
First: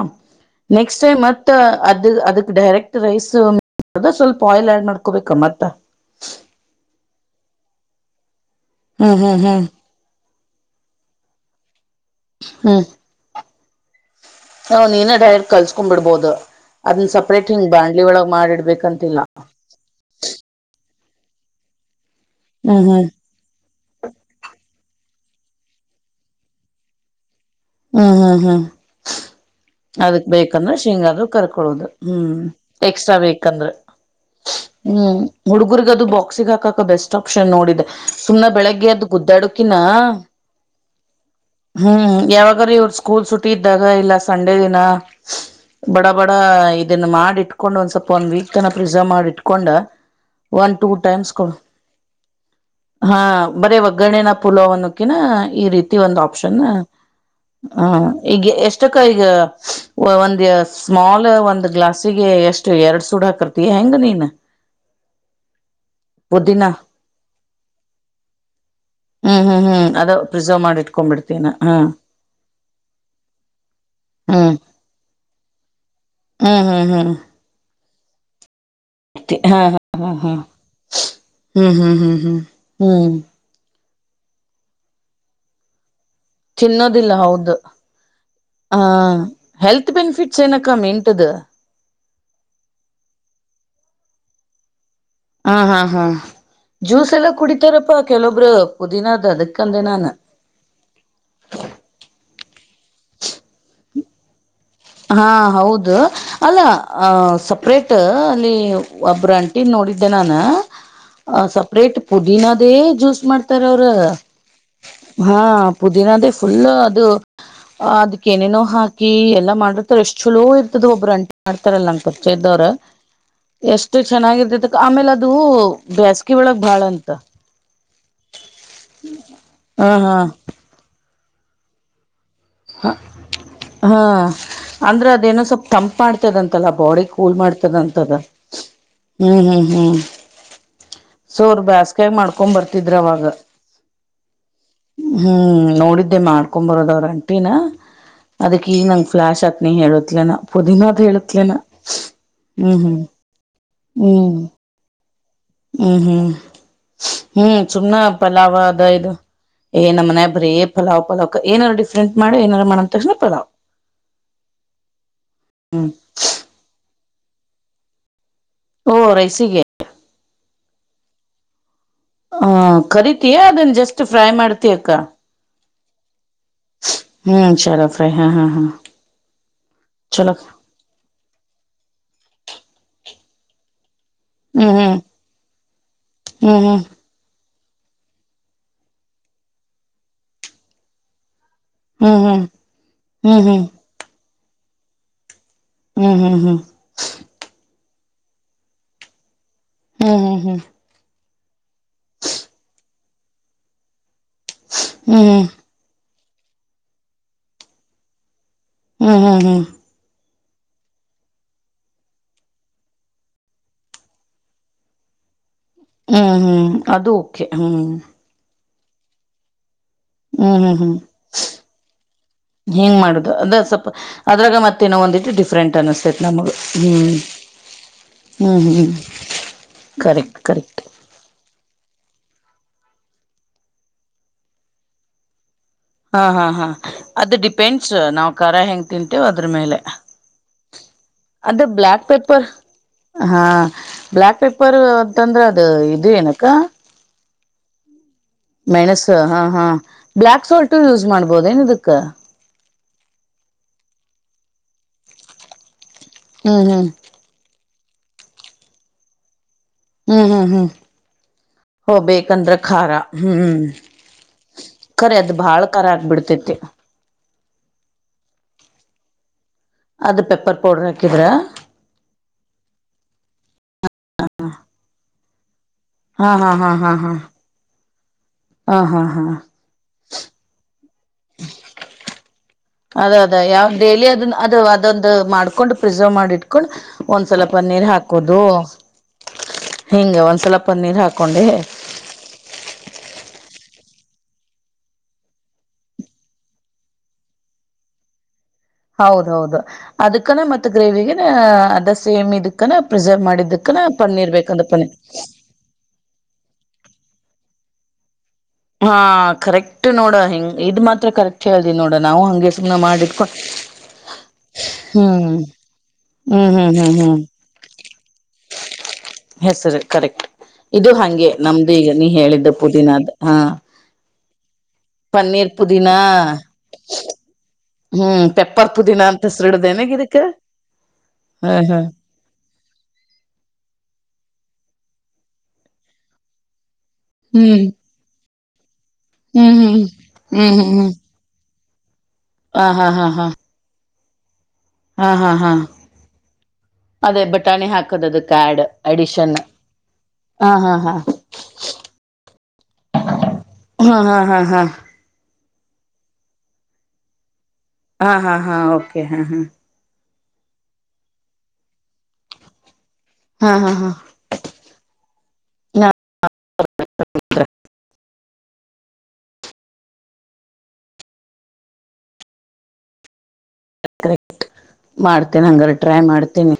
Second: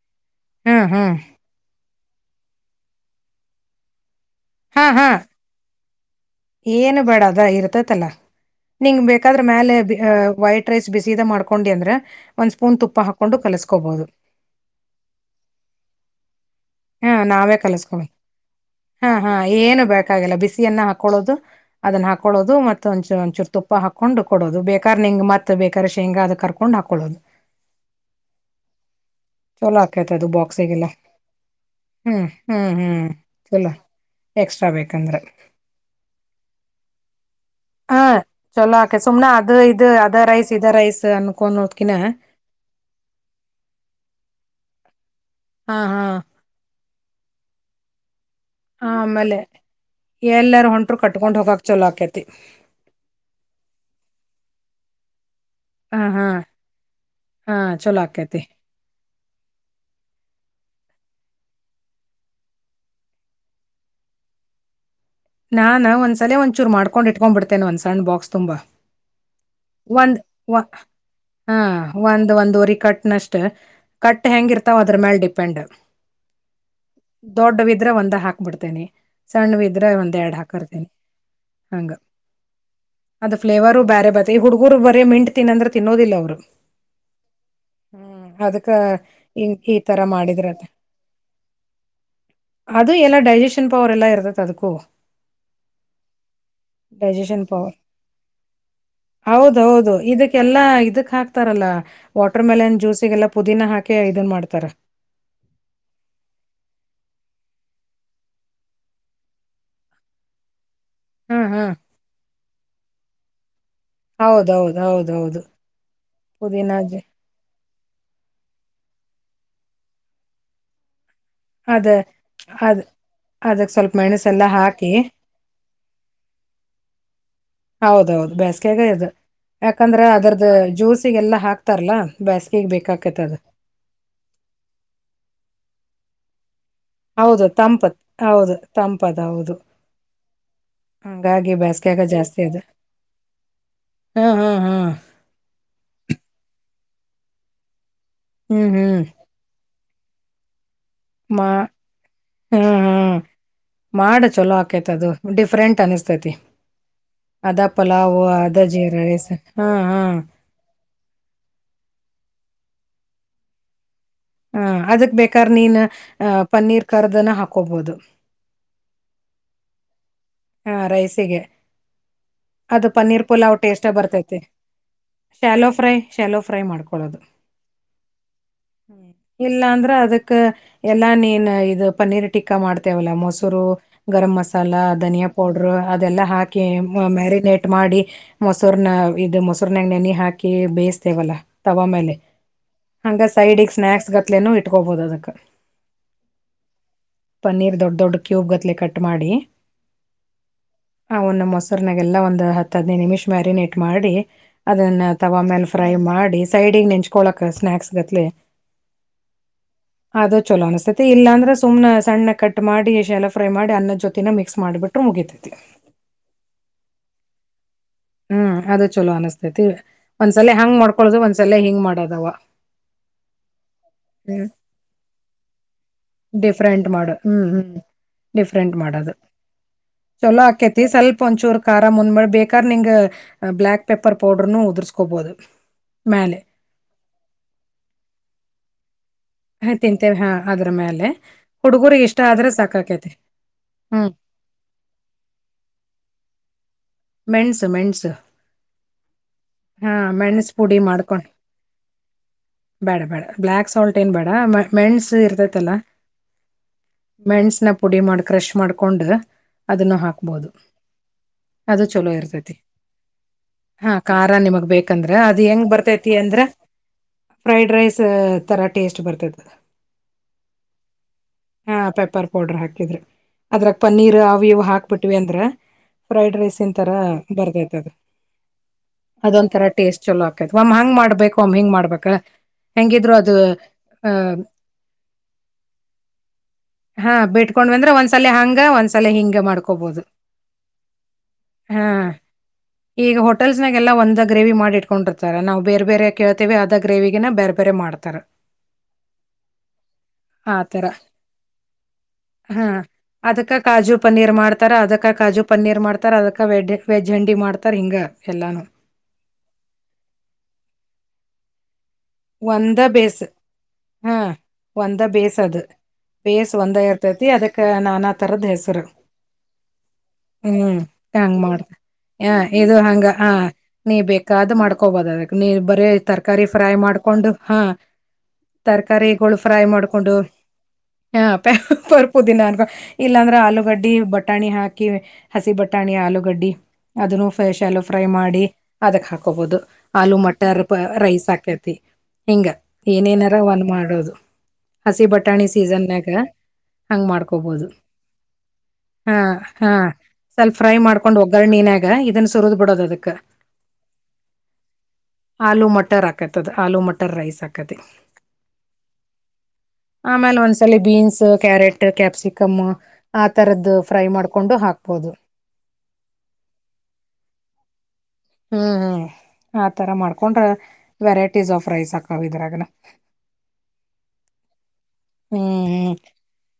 Speaker 2: ಹ್ಮ್
Speaker 1: ನೆಕ್ಸ್ಟ್
Speaker 2: ಹ್ಮ್
Speaker 1: ಟೈಮ್ ಮತ್ತ. ಅದು ಅದಕ್ ಡೈರೆಕ್ಟ್ ರೈಸ್ [unintelligible] ಸ್ವಲ್ಪ್. ಬಾಯ್ಲ್
Speaker 2: ಹಾ
Speaker 1: ಆಡ್
Speaker 2: ಹಾ
Speaker 1: ಮಾಡ್ಕೋಬೇಕ ಮತ್ತ.
Speaker 2: ಏನು ಬೇಡ ಅದ್ರ ಇರ್ತತಲ್ಲ. ನಿಂಗ್
Speaker 1: ಹ್ಮ್ ಹ್ಮ್
Speaker 2: ಬೇಕಾದ್ರ
Speaker 1: ಹ್ಮ್
Speaker 2: ಮ್ಯಾಲ [unintelligible] ವೈಟ್ ರೈಸ್ ಬಿಸಿದ ಮಾಡ್ಕೊಂಡಿ ಅಂದ್ರ ಒಂದ್ ಸ್ಪೂನ್ ತುಪ್ಪ ಹಾಕೊಂಡು ಕಲಸ್. ಕ್ಕೋಬೋದು.
Speaker 1: ಹಾ ನೀನೇ ಡೈರೆಕ್ಟ್ ಕಲ್ಸ್ಕೊಂಬಿಡ್ಬೋದು.
Speaker 2: ಹ್ಮ ನಾವೇ ಕಲ್ಸ್ಕೊಬೇ ಹ್ಮ
Speaker 1: ಮಾಡಿಡ್ಬೇಕಂತಿಲ್ಲ
Speaker 2: ಹ್ಮ ಏನು ಬೇಕಾಗಲ್ಲ ಬಿಸಿಯನ್ನ ಹಾ ಕೊಳ್ಳೋದು ಅದನ್ನ ಹಾಕ ಕೊಳ್ಳೋದು ಮತ್ತ
Speaker 1: ಹ್ಮ್ ಹ್ಮ್
Speaker 2: ಒಂಚ ಒಂಚೂರು ತುಪ್ಪ ಹಾಕೊಂಡು ಕೊಡೋದು ಬೇಕಾರ ನಿಂಗ್ ಮತ್ತ. ಮತ್ತೆ ಬೇಕಾರೆ ಶೇಂಗ ಅದು ಕರ್ಕೊಂಡ್ ಹಾಕೊಳ್ಳೋದು.
Speaker 1: ಹ್ಮ್ ಹ್ಮ್ ಹ್ಮ್
Speaker 2: ಚಲೋ ಆಕೈತ್
Speaker 1: ಅದಕ್
Speaker 2: ಅದು
Speaker 1: ಬೇಕಂದ್ರೆ
Speaker 2: ಬಾಕ್ಸಿಗೆಲ್ಲ
Speaker 1: ಶೇಂಗಾದ್ರು ಕರ್ಕೊ. [unintelligible] ಹ್ಮ
Speaker 2: ಹ್ಮ್ ಹ್ಮ್ ಹ್ಮ್
Speaker 1: ಎಕ್ಸ್ಟ್ರಾ ಬೇಕ್ ಅಂದ್ರೆ
Speaker 2: ಚಲೋ ಎಕ್ಸ್ಟ್ರಾ ಬೇಕಂದ್ರ
Speaker 1: ಹ್ಮ್ ಹುಡುರ್ಗದು ಬಾಕ್ಸಿಗಾಕಕ ಬೆಸ್ಟ್ ಆಪ್ಷನ್ ನೋಡಿ
Speaker 2: ಹ
Speaker 1: ಸುಮ್ನೆ
Speaker 2: ಚಲೋ ಆಕೆ
Speaker 1: ಬೆಳಗ್ಗೆದ್ದು
Speaker 2: ಸುಮ್ನೆ ಅದು
Speaker 1: ಗುದ್ದಾಡಕಿನ
Speaker 2: ಇದು ಅದ ರೈಸ್ ಇದ ರೈಸ್ ಅನ್ಕೋನೋದ್ಕಿನ
Speaker 1: ಹ್ಮ್ ಯಾವಾಗರ ಇವ್ರ ಸ್ಕೂಲ್ ಸುಟ್ಟಿ ಇದ್ದಾಗ ಇಲ್ಲ ಸಾ [unintelligible] ದಿನ
Speaker 2: ಹಾ
Speaker 1: ಬಡ
Speaker 2: ಹಾ
Speaker 1: ಬಡ ಇ ಇದನ್ನ ಮಾಡಿಟ್ಕೊಂಡು ಒಂದ್ ಸ್ವಪ್. ಒನ್ ವೀಕ್ ತನ ಪ್ರಿಸರ್ವ್ ಮಾಡಿ
Speaker 2: ಆಮೇಲೆ
Speaker 1: ಇಟ್ಕೊಂಡ
Speaker 2: ಎಲ್ಲಾರ
Speaker 1: ಒನ್ ಟು
Speaker 2: ಹೊಂಟ್ರು
Speaker 1: ಟೈಮ್ಸ್
Speaker 2: ಕಟ್ಕೊಂಡ್
Speaker 1: ಕೊಡು
Speaker 2: ಹೋಗಾಕ್ ಚಲೋ ಆಕೇತಿ
Speaker 1: ಹಾ ಬರೆ ಒಗ್ಗರಣೆನ. ಪುಲಾವನ್ನಿಕ್ಕಿನ. ಈ ರೀತಿ
Speaker 2: ಹಾ
Speaker 1: ಒಂದು
Speaker 2: ಹಾ
Speaker 1: ಆಪ್ಷನ್
Speaker 2: ಹಾ
Speaker 1: ಹ
Speaker 2: ಚಲೋ ಆಕೇತಿ
Speaker 1: ಈಗ ಎಷ್ಟ ಒಂದು ಸ್ಮಾಲ್ ಒಂದ್ ಗ್ಲಾಸಿಗೆ ಎಷ್ಟು ಎರಡ್ ಸೂಡ್ ಹಾಕರ್ತಿಯ ಹೆಂಗ ನೀನು.
Speaker 2: ನಾನ ಒಂದ್ಸಲೆ ಒಂದಚೂರು ಮಾಡ್ಕೊಂಡ್ ಇಟ್ಕೊಂಡ್ಬಿಡ್ತೇನೆ ಒಂದ್ಸಣ್ಣ ಬಾಕ್ಸ್ ತುಂಬಾ
Speaker 1: ಹ್ಮ್ ಹ್ಮ್ ಹ್ಮ್ ಅದ
Speaker 2: ಒಂದ್
Speaker 1: ಪ್ರಿಸರ್ವ್
Speaker 2: ವ
Speaker 1: ಮಾಡಿ ಇಟ್ಕೊಂಡ್ಬಿಡ್ತೀನ
Speaker 2: ಹ
Speaker 1: ಹಾ
Speaker 2: ಒಂದ್ ಒಂದ್ವರಿ ಕಟ್ನಷ್ಟ. ಕಟ್
Speaker 1: ಹ್ಮ್
Speaker 2: ಹೆಂಗಿರ್ತಾವ ಅದ್ರ ಮ್ಯಾಲ ಡಿಪೆಂಡ್.
Speaker 1: ಹ್ಮ್ ಹ್ಮ್ ಹ್ಮ್
Speaker 2: ದ್ದಾರೆ ಒಂದ ಹಾಕ್ಬಿ [unintelligible] ಸಣ್ಣ ವಿದ್ರೆ
Speaker 1: ಹ
Speaker 2: ಒಂದ್. ಎರಡ್
Speaker 1: ಹ್ಮ್
Speaker 2: ಹಾಕರ್ತೇನಿ
Speaker 1: ಹ್ಮ್
Speaker 2: ಹಂಗ
Speaker 1: ಹ್ಮ್ ಹ್ಮ್ ಹ್ಮ್.
Speaker 2: ಬೇರೆ ಬತ್ತ ಈ ಹುಡುಗುರು ಬರೆ ಮಿಂಟ್ ತಿನ್ನ ಅಂದ್ರ ತಿನ್ನೋದಿಲ್ಲ ಅವರು.
Speaker 1: ತಿನ್ನೋದಿಲ್ಲ ಹೌದು
Speaker 2: ಅದಕ್ಕ
Speaker 1: ಹ
Speaker 2: ಹಿಂಗ್ ಈ
Speaker 1: ಹೆಲ್ತ್
Speaker 2: ತರ
Speaker 1: ಬೆನಿಫಿಟ್ಸ್
Speaker 2: ಮಾಡಿದ್ರ
Speaker 1: ಏನಕ್ಕ ಮಿಂಟ್ದು.
Speaker 2: ಅದು ಎಲ್ಲ ಡೈಜಷನ್ ಪವರ್ ಎಲ್ಲಾ ಇರ್ತಾದ್ದೆ ಅದುಕ್ಕೂ.
Speaker 1: ಹಾ ಹಾ ಹಾ ಜ್ಯೂಸ್ ಎಲ್ಲ
Speaker 2: ಡೈಜೆಷನ್ ಪವರ್
Speaker 1: ಕುಡಿತಾರಪ್ಪಾ ಕೆಲೊಬ್ರು ಪುದೀನದ ಅದಕ್ಕಂದೆ
Speaker 2: ಹೌದೌದು
Speaker 1: ನಾನು.
Speaker 2: ಇದಕ್ಕೆಲ್ಲಾ ಇದಕ್ ಹಾಕ್ತಾರಲ್ಲ ವಾಟರ್ ಮೇಲೆನ್ ಜ್ಯೂಸಿಗೆಲ್ಲ ಪುದೀನ ಹಾಕೇ ಇದನ್ ಮಾಡ್ತಾರ.
Speaker 1: ಹಾ ಹೌದು ಅಲ್ಲ ಸಪ್ರೇಟ್ ಅಲ್ಲಿ ಒಬ್ರ ಅಂಟಿ ನೋಡಿದ್ದೆ ನಾನು.
Speaker 2: ಹಾ
Speaker 1: ಆ
Speaker 2: ಹಾ
Speaker 1: ಸಪ್ರೇಟ್ ಪುದೀನದೇ ಜ್ಯೂಸ್ ಮಾಡ್ ತರ ಅವ್ರು
Speaker 2: ಹೌದೌದ್
Speaker 1: ಹಾ
Speaker 2: ಹೌದೌದು
Speaker 1: ಪುದೀನದೇ ಫುಲ್
Speaker 2: ಪುದೀನ ಅದ
Speaker 1: ಅದು ಅದಕ್ಕೆನೆನೋ ಹಾಕ [unintelligible] ಎಲ್ಲ ಮಾಡ [unintelligible] ಎಷ್ಟು ಚಲೋ ಇರ್ತದ ಒಬ್ರ [unintelligible]
Speaker 2: ಅದ ಹದ್ ಅದಕ್ ಸ್ವಲ್ಪ
Speaker 1: ಎಷ್ಟು
Speaker 2: ಮೆಣಸೆಲ್ಲಾ
Speaker 1: ಚೆನ್ನಾಗಿರ್ತೈತ
Speaker 2: ಹಾಕಿ
Speaker 1: ಆಮೇಲೆ ಅದು ಬೇಸ್ಗೆ ಒಳಗ್ ಬಾಳ ಅಂತ
Speaker 2: ಹೌದೌದು ಬ್ಯಾಸಗೆಗೆ ಅದು
Speaker 1: ಹ
Speaker 2: ಯಾಕಂದ್ರೆ
Speaker 1: ಹಾ
Speaker 2: ಅದರದ ಜ್ಯೂಸಿಗೆಲ್ಲಾ ಹಾಕ್ ತರ್ಲ.
Speaker 1: ಹ ಹಾ ಅಂದ್ರೆ ಅದೇನೋ ಸ್ವಪ್ ತಂಪ್. [unintelligible] [unintelligible] ಬಾಡಿ ಕೂಲ್
Speaker 2: ಹೌದು ತಂಪತ್
Speaker 1: ಮಾಡ್ತದಂತದು
Speaker 2: ಹೌದು ತಂಪದ
Speaker 1: ಹ್ಮ್
Speaker 2: ಹೌದು
Speaker 1: ಹ್ಮ್ ಹ್ಮ್ ಸೊ
Speaker 2: ಹಂಗಾಗಿ
Speaker 1: ಅವ್ರ
Speaker 2: ಬೇಸ್ಗೆಗ
Speaker 1: ಬ್ಯಾಸ್ಗೆಗ
Speaker 2: ಜಾಸ್ತಿ
Speaker 1: ಮಾಡ್ಕೊಂಡ್
Speaker 2: ಅದ
Speaker 1: ಬರ್ತಿದ್ರ ಅವಾಗ
Speaker 2: ಹಾ ಹಾ ಹಾ
Speaker 1: ಹ್ಮ್ ನೋಡಿದ್ದೆ ಮಾಡ್ [unintelligible] ಟೀನ.
Speaker 2: ಹ್ಮ್
Speaker 1: ಅದಕೀಗ್
Speaker 2: ಹ್ಮ್
Speaker 1: ನಂಗ್ ಫ್ಲಾಷ್ ಆತ್ ನೀ ಹೇಳೋದ್. [unintelligible] ಪುದೀನಾ.
Speaker 2: ಮಾ ಹ್ಮ್ ಹ್ಮ್ ಮಾಡ
Speaker 1: ಹ್ಮ್
Speaker 2: ಚಲೋ ಆಕೈತದು.
Speaker 1: ಹ್ಮ್ ಹ್ಮ್
Speaker 2: ಅದ
Speaker 1: ಹ್ಮ್ ಸುಮ್ನ
Speaker 2: ಪಲಾವು
Speaker 1: ಪಲಾವ್ ಅದ
Speaker 2: ಜೀರಾ
Speaker 1: ಇದು
Speaker 2: ರೈಸ್ ಹಾ
Speaker 1: ಏ
Speaker 2: ಹಾ
Speaker 1: ನಮ್ಮನೆಗ ಬರೇ ಪಲಾವ್ ಪಲಾವ್ ಏನಾರು ಡಿಫ್ರೆಂಟ್. ಮಾಡು ಏನಾರ ಮಾಡನ್ತಕ್ಷಣ ಪಲಾವ್.
Speaker 2: ಹ ಅದಕ್ ಬೇಕಾರ್ ನೀನ್
Speaker 1: ಹ್ಮ್
Speaker 2: ಅ ಪನ್ನೀರ್. ಕರ್ದನ ಹಾಕೋಬೋದು.
Speaker 1: ಓ ರೈಸಿಗೆ.
Speaker 2: ಹಾ ರೈಸಿಗೆ.
Speaker 1: ಹ
Speaker 2: ಅದು ಪನ್ನೀರ್
Speaker 1: ಕರಿತೀಯ
Speaker 2: ಪುಲಾವ್
Speaker 1: ಅದನ್ನ
Speaker 2: ಟೇಸ್ಟ್
Speaker 1: ಜಸ್ಟ್ ಫ್ರೈ
Speaker 2: ಬರ್ತೈತಿ
Speaker 1: ಮಾಡ್ತೀಯ ಅಕ್ಕ
Speaker 2: ಶಾಲೋ ಫ್ರೈ ಶಾಲೋ ಫ್ರೈ ಮಾಡ್ಕೋಳೊದು
Speaker 1: ಹ್ಮ್ ಶಾಲೋ ಫ್ರೈ ಹಾ ಹಾ ಹಾ
Speaker 2: ಹ್ಮ್ ಇಲ್ಲ ಅಂದ್ರ ಅದಕ್ಕ
Speaker 1: ಚಲೋ
Speaker 2: ಎಲ್ಲಾ ನೀನ್ ಇದ್ ಪನ್ನೀರ್ ಟಿಕ್ಕಾ ಮಾಡ್ತೇವಲ್ಲ ಮೊಸುರೂ ಗರಂ
Speaker 1: ಹ್ಮ್
Speaker 2: ಮಸಾಲಾ
Speaker 1: ಹ್ಮ್
Speaker 2: ಧನಿಯಾ ಪೌಡ್ರು ಅದೆಲ್ಲ ಹಾಕಿ
Speaker 1: ಹ್ಮ್
Speaker 2: ಮ್ಯಾರಿನೇಟ್ ಮಾಡಿ ಮೊಸುರ್ನ ಇದ್ ಮೊಸುರ್ನ ಣೆನೆ ಹಾಕಿ ಬೇಸ್ತೇವಲ್ಲ ತವಾ ಮೇಲೆ
Speaker 1: ಹ್ಮ್ ಹ್ಮ್
Speaker 2: ಹಂಗ
Speaker 1: ಹ್ಮ್ ಹ್ಮ್ ಹ್ಮ್
Speaker 2: ಸೈಡಿಗ್ ಸ್ನ್ಯಾಕ್ಸ್ [unintelligible] ಇಟ್ಕೋಬಹುದು ಅದಕ್ಕ
Speaker 1: ಹ್ಮ್ ಹ್ಮ್ ಹ್ಮ್
Speaker 2: ದೊಡ್ಡ್ ಕ್ಯೂಬ್ ಗತ್ಲೆ ಕಟ್ ಮಾಡಿ
Speaker 1: ಹ್ಮ್ ಹ್ಮ್ ಹ್ಮ್
Speaker 2: ಆ ಒಂದ್ ಮೊಸುರ್ನಾಗೆಲ್ಲ ಒಂದ್ ಹತ್ತ್ ಹದಿನೈದ್ ನಿಮಿಷ ಮ್ಯಾರಿನೇಟ್ ಮಾಡಿ ಅದನ್ನ ತವಾ ಮೇಲೆ ಫ್ರೈ ಮಾಡ್ ಸೈಡಿಗ್ ನೆಂಚ್ಕೊಳಕ್ಕ್ ಸ್ನಾಕ್ಸ್ ಗತ್ಲೆ
Speaker 1: ಹ್ಮ್ ಹ್ಮ್ ಹ್ಮ್
Speaker 2: ಅದು ಚಲೋ ಅನ್ಸ್ತೈತಿ ಇಲ್ಲಾಂದ್ರೆ ಸುಮ್ನ ಸಣ್ಣ ಕಟ್ ಮಾಡಿ ಶಾಲೋ ಫ್ರೈ ಮಾಡಿ ಅನ್ನದ್ ಜೊತೆನು ಮಿಕ್ಸ್ ಮಾಡಿಬಿಟ್ಟ್ ಟ್ರು ಮುಗ್ಯಿತೈತಿ
Speaker 1: ಹ್ಮ್ ಹ್ಮ್ ಅದು ಓಕೆ ಹ್ಮ್
Speaker 2: ಹ್ಮ್ ಅದ ಚಲೋ ಅನಸ್ತೈತಿ ಒಂದ್ಸಲ
Speaker 1: ಹ್ಮ್
Speaker 2: ಹಂಗ್
Speaker 1: ಹ್ಮ್ ಹ್ಮ್
Speaker 2: ಮಾಡ್ಕೊಳೋದು ಒಂದ್ಸಲ ಹಿಂಗ್ ಮಾಡೋದವ
Speaker 1: ಹಿಂಗ್ ಮಾಡುದು ಅದ ಸ್ವಲ್ಪ
Speaker 2: ಹ್ಮ್
Speaker 1: ಅದ್ರಾಗ ಮತ್ತೇನೋ ಒಂದಿಷ್ಟು ಡಿಫ್ರೆಂಟ್ ಅನಸ್ತೇತ್ ನಮಗ
Speaker 2: ಡಿಫ್ರೆಂಟ್
Speaker 1: ಹ್ಮ್
Speaker 2: ಮಾಡು ಹ್ಮ್
Speaker 1: ಹ್ಮ್
Speaker 2: ಡಿಫ್ರೆಂಟ್
Speaker 1: ಹ್ಮ್
Speaker 2: ಮಾಡೋದು
Speaker 1: ಕರೆಕ್ಟ್ ಕರೆಕ್ಟ್.
Speaker 2: ಬೇಕ ನಿಂಗ ಬ್ಲಾಕ್ ಪೆಪ್ಪರ್ ಪೌಡರ್ನು ಉದೃಸ್ಕೋಬಹುದು
Speaker 1: ಹಾ ಹಾ ಹಾ ಅದು ಡಿಪೆಂಡ್ಸ್ ನಾವ್ ಖರ ಹೆಂಗ್ ತಿನ್ ಅದ್ರ
Speaker 2: ಹ
Speaker 1: ಮೇಲೆ
Speaker 2: ತಿಂತೇವೆ ಹಾ ಅದ್ರ ಮ್ಯಾಲೆ
Speaker 1: ಅದ ಬ್ಲಾಕ್
Speaker 2: ಹುಡುಗರಿಗೆ ಇಷ್ಟ
Speaker 1: ಪೆಪ್ಪರ್
Speaker 2: ಆದ್ರೆ ಸಾಕಾಕೈತಿ
Speaker 1: ಹಾ
Speaker 2: ಹ್ಮ್
Speaker 1: ಬ್ಲಾಕ್ ಪೆಪ್ಪರ್ರ್ ಅಂತಂದ್ರೆ ಅದು ಇದು ಏನಕ್ಕ
Speaker 2: ಮೆಣಸು ಮೆಣಸು
Speaker 1: ಮೈಣಸ್ ಹಾ ಹಾ ಬ್ಲ್ಯಾಕ್
Speaker 2: ಮೆಣಸ್
Speaker 1: ಸಾಲ್ಟ
Speaker 2: ಪುಡಿ
Speaker 1: ಯೂಸ್
Speaker 2: ಮಾಡ್ಕೊಂಡ್
Speaker 1: ಮಾಡ್ಬೋದ ಏನ ಇದಕ್ಕ
Speaker 2: ಬೇಡ ಬೇಡ ಬ್ಲ್ಯಾಕ್ ಸಾಲ್ಟ್ ಏನ್ ಬೇಡ ಮ ಮೆಣಸ ಇರ್ತೈತಲ್ಲಾ
Speaker 1: ಹ್ಮ್ ಹ್ಮ್
Speaker 2: ಮೆಣ್ಸ್ನ ಪುಡಿ ಮಾಡಿ ಕ್ರಶ್ ಮಾಡ್ಕೊಂಡು ಅದನ್ನು
Speaker 1: ಹ್ಮ್ ಹ್ಮ್
Speaker 2: ಹಾಕ್ಬೋದು
Speaker 1: ಹ್ಮ್
Speaker 2: ಅದು
Speaker 1: ಹೋ
Speaker 2: ಚಲೋ ಇರ್ತತಿ
Speaker 1: ಬೇಕಂದ್ರ ಖಾರ ಹ್ಮ್
Speaker 2: ಹಾ ಖಾರ ನಿಮಗ್
Speaker 1: ಖರೆ
Speaker 2: ಬೇಕಂದ್ರೆ
Speaker 1: ಅದ್
Speaker 2: ಅದು
Speaker 1: ಬಾಳ
Speaker 2: ಹೆಂಗ
Speaker 1: ಖಾರ
Speaker 2: ಬರ್ತೈತಿ ಅಂದ್ರೆ
Speaker 1: ಆಗ್ಬಿಡ್ತೇತಿ
Speaker 2: ಫ್ರೈಡ್ ರೈಸ್ ತರಾ. ಟೇಸ್ಟ್ ಬರ್ತತದ.
Speaker 1: ಅದು ಪೆಪ್ಪರ್ ಪೌಡ್ರ್ ಹಾಕಿದ್ರ
Speaker 2: ಹ ಪೆಪರ್ ಪೌಡರ್ ಹಾಕಿದ್ರ ಅದ್ರ ಪನ್ನೀರ್. ಅವು ಇವು ಹಕ್ಬಿಟ್ವಿ ಅಂದ್ರೆ.
Speaker 1: ಹಾ
Speaker 2: ಫ್ರೈಡ್
Speaker 1: ಹಾ
Speaker 2: ರೈಸ್
Speaker 1: ಹಾ
Speaker 2: ಇನ್ ತರ
Speaker 1: ಹಾ ಹಾ
Speaker 2: ಬರ್ಬೆಕ್ ಅದು.
Speaker 1: ಹಾ ಹಾ ಹಾ
Speaker 2: ಅದೊ ಒಂತರ ಟೇಸ್ಟ್ ಚಲೋ ಆಕತಿ ಓಮ್ ಹಂಗ್ ಮಾಡ್. ಬೇಕ್ ಓಮ್ ಹಿಂಗ್ ಮಾಡ್ಬೇಕ
Speaker 1: ಅದ
Speaker 2: ಹೆಂಗಿದ್ರು
Speaker 1: ಅದ
Speaker 2: ಅದು.
Speaker 1: ಯಾವ ಡೈಲಿ ಅದನ್ ಅದ್ ಅದೊಂದು ಮಾಡೊಂಡ ಪ್ರಿಸರ್ವ್ ಮಾಡೊಂಡ
Speaker 2: ಹಾ
Speaker 1: ಒಂದ್ಸಲ
Speaker 2: ಬಿಟ್ಕೊಂಡ್ವಿ
Speaker 1: ಪನ್ನೀರ್
Speaker 2: ಅಂದ್ರ ಒಂದ್ಸಲ
Speaker 1: ಹಾಕೋದು
Speaker 2: ಹಂಗ ಒಂದ್ಸಲ ಹಿಂಗ ಮಾಡ್ಕೋಬಹುದು
Speaker 1: ಹೆಂಗ್ ಒಂದ್ಸಲ ಪನ್ನೀರ್ ಹಾಕೊಂಡಿ.
Speaker 2: ಎಲ್ಲಾ ಒಂದ ಗ್ರೇವಿ ಮಾಡಿ ಇಟ್ಕೊಂಡಿರ್ತಾರ ನಾವು ಬೇರ್ ಬೇರೆ ಕೇಳ್ತಿವಿ ಅದ ಗ್ರೇವಿಗೇನ ಬೇರ್ ಬೇರೆ ಮಾಡ್ತಾರ.
Speaker 1: ಹೌದೌದು ಅದಕನ ಮತ್ತ
Speaker 2: ಆತರ
Speaker 1: ಗ್ರೇವಿಗೆನ ಅದ ಸೇಮ್
Speaker 2: ಹಾ
Speaker 1: ಇದಕ್ಕನ ಪ್ರಿಸರ್ವ್
Speaker 2: ಅದಕ್ಕ
Speaker 1: ಮಾಡಿದ್ದಕ್ಕನ
Speaker 2: ಕಾಜು ಪನ್ನೀರ್
Speaker 1: ಪನ್ನೀರ್ಬೇಕಂದ
Speaker 2: ಮಾಡ್ತಾರ
Speaker 1: ಪನ್ನೀರ್.
Speaker 2: ಅದಕ್ಕ ಕಾಜು ತರಿಂಗ.
Speaker 1: ಹಾ ಕರೆಕ್ಟ್ ನೋಡ ಹೆಂಗ್ ಇದ ಮಾತ್ರ ಕರೆಕ್ಟ್. ಹೇಳ್ದಿ ನೋಡನ್.
Speaker 2: ಒಂದ ಬೇಸ್ ಹಾ ಒಂದ
Speaker 1: ಹ್ಮ್
Speaker 2: ಬೇಸ್ ಅದು
Speaker 1: ಹ್ಮ್
Speaker 2: ಬೇಸ್
Speaker 1: ಹ್ಮ್
Speaker 2: ಒಂದ
Speaker 1: ಹ್ಮ್ ಹ್ಮ್
Speaker 2: ಇರ್ತತಿ ಅದಕ್ಕೆ ನಾನ ತರದ ಹೆಸ್ ರ್.
Speaker 1: ಹೆಸರು ಕರೆಕ್ಟ್
Speaker 2: ಹ್ಮ್
Speaker 1: ಇದು ಹಂಗೆ
Speaker 2: ಹೆಂಗ್ ಮಾಡ್
Speaker 1: ನಮ್ದು ಈಗ ನೀ
Speaker 2: ಹ
Speaker 1: ಹೇಳಿದ್ದ
Speaker 2: ಇದು
Speaker 1: ಪುದೀನ
Speaker 2: ಹಂಗ
Speaker 1: ಅದ
Speaker 2: ಹ
Speaker 1: ಹಾ
Speaker 2: ನೀ ಬೇಕಾದ್ ಮಾಡ್ಕೋಬೋದ ಅದಕ್ಕೆ ನೀ
Speaker 1: ಪನ್ನೀರ್
Speaker 2: ಬರೀ
Speaker 1: ಪುದೀನಾ
Speaker 2: ತರ್ಕಾರಿ ಫ್ರೈ ಮಾಡ್ ಹಕೊಂಡು ಹಾ
Speaker 1: ಹ್ಮ್ ಪೆಪ್ಪರ್ ಪುದೀನ ಅಂತ
Speaker 2: ತರಕಾರಿಗಳು ಫ್ರೈ
Speaker 1: ಹೆಸರಿಡದೇನಗ
Speaker 2: ಮಾಡಕೊಂಡು
Speaker 1: ಇದಕ್ಕ
Speaker 2: ಹ ಪ
Speaker 1: ಹಾ ಹಾ
Speaker 2: ಪರ್ಪ ದಿನ ಅನ್ಕೊಂಡ ಇಲ್ಲಾಂದ್ರೆ ಆಲೂಗಡ್ಡಿ ಬಟ್ ಣಿ ಹಾಕಿ ಹಸಿ ಬಟಾಣಿ ಆಲೂಗಡ್ಡಿ. ಅದನ್ನು ಫ
Speaker 1: ಹ್ಮ್
Speaker 2: ಶಲ್ಲ ಫ್ರೈ ಮಾಡಿ. ಅದಕ್ ಹಾಕೋಬಹುದು
Speaker 1: ಹ್ಮ್ ಹ್ಮ್
Speaker 2: ಆಲೂ
Speaker 1: ಹ್ಮ್
Speaker 2: ಮಟರ್
Speaker 1: ಹ್ಮ್
Speaker 2: ಪ್
Speaker 1: ಹ್ಮ್
Speaker 2: ರೈಸ್ ಹಾಕೈ ತ್ತಿ. ಹಿಂಗ
Speaker 1: ಹ ಹಾ ಹಾ ಹಾ
Speaker 2: ಏನೇನಾರ ಒನ್ ಮಾಡೋದು. ಹಸಿ
Speaker 1: ಹಾ ಹಾ
Speaker 2: ಬಟಾಣಿ
Speaker 1: ಹಾ
Speaker 2: ಸೀಸನ್ಯಾಗ ಹಂಗ್
Speaker 1: ಅದೇ
Speaker 2: ಮಾಡ್ಕೋಬೋದು
Speaker 1: ಬಟಾಣಿ ಹಾಕದ ಅದಕ್ಕೆ ಆಡ್
Speaker 2: ಹಾ
Speaker 1: ಅಡಿಷನ್
Speaker 2: ಹಾ
Speaker 1: ಹಾ
Speaker 2: ಸ್ವಲ್ಪ
Speaker 1: ಹಾ
Speaker 2: ಫ್ರೈ
Speaker 1: ಹಾ
Speaker 2: ಮಾಡ್ಕೊಂಡ್ ಒಗ್ಗರಣನ್ಯಾಗ ಇದನ್ನ ಸುರದ್ ಬಿಡೋದು ಅದಕ್ಕ.
Speaker 1: ಹಾ ಹಾ ಹಾ ಹಾ
Speaker 2: ಆಲೂ ಮಟರ್ ಅಕ್ಕತಿ ಆಲೂ ಮಟ್ ರ್ ರೈಸ್ ಹ
Speaker 1: ಹಾ ಹಾ ಹಾ ಓಕೆ ಹಾ ಹಾ.
Speaker 2: ಆಮೇಲೆ ಒಂದ್ಸಲ ಬೀನ್ಸ್ ಕ್ಯಾರೆಟ್ ಕ್ಯಾಪ್ಸಿಕಮ್.
Speaker 1: ಹಾ ಹಾ
Speaker 2: ಆತರದ್ದು
Speaker 1: ಹಾ
Speaker 2: ಫ್ರೈ ಮಾಡ್ಕೊಂಡು ಹಾಕ್ಬೋದು.
Speaker 1: ನಾ
Speaker 2: ಹ್ಮ್ ಹ್ಮ್ ಆತರ ಮಾಡ್ಕೊಂಡ್ರ ವೆರೈಟೀಸ್ ಆಫ್ ರೈಸ್ ಹಾಕವ್ ಇದ್ರಗನ.
Speaker 1: [unintelligible] ಮಾಡ್ತೇನಿ ಹಂಗಾರ ಟ್ರೈ ಮಾಡ್ತೀನಿ.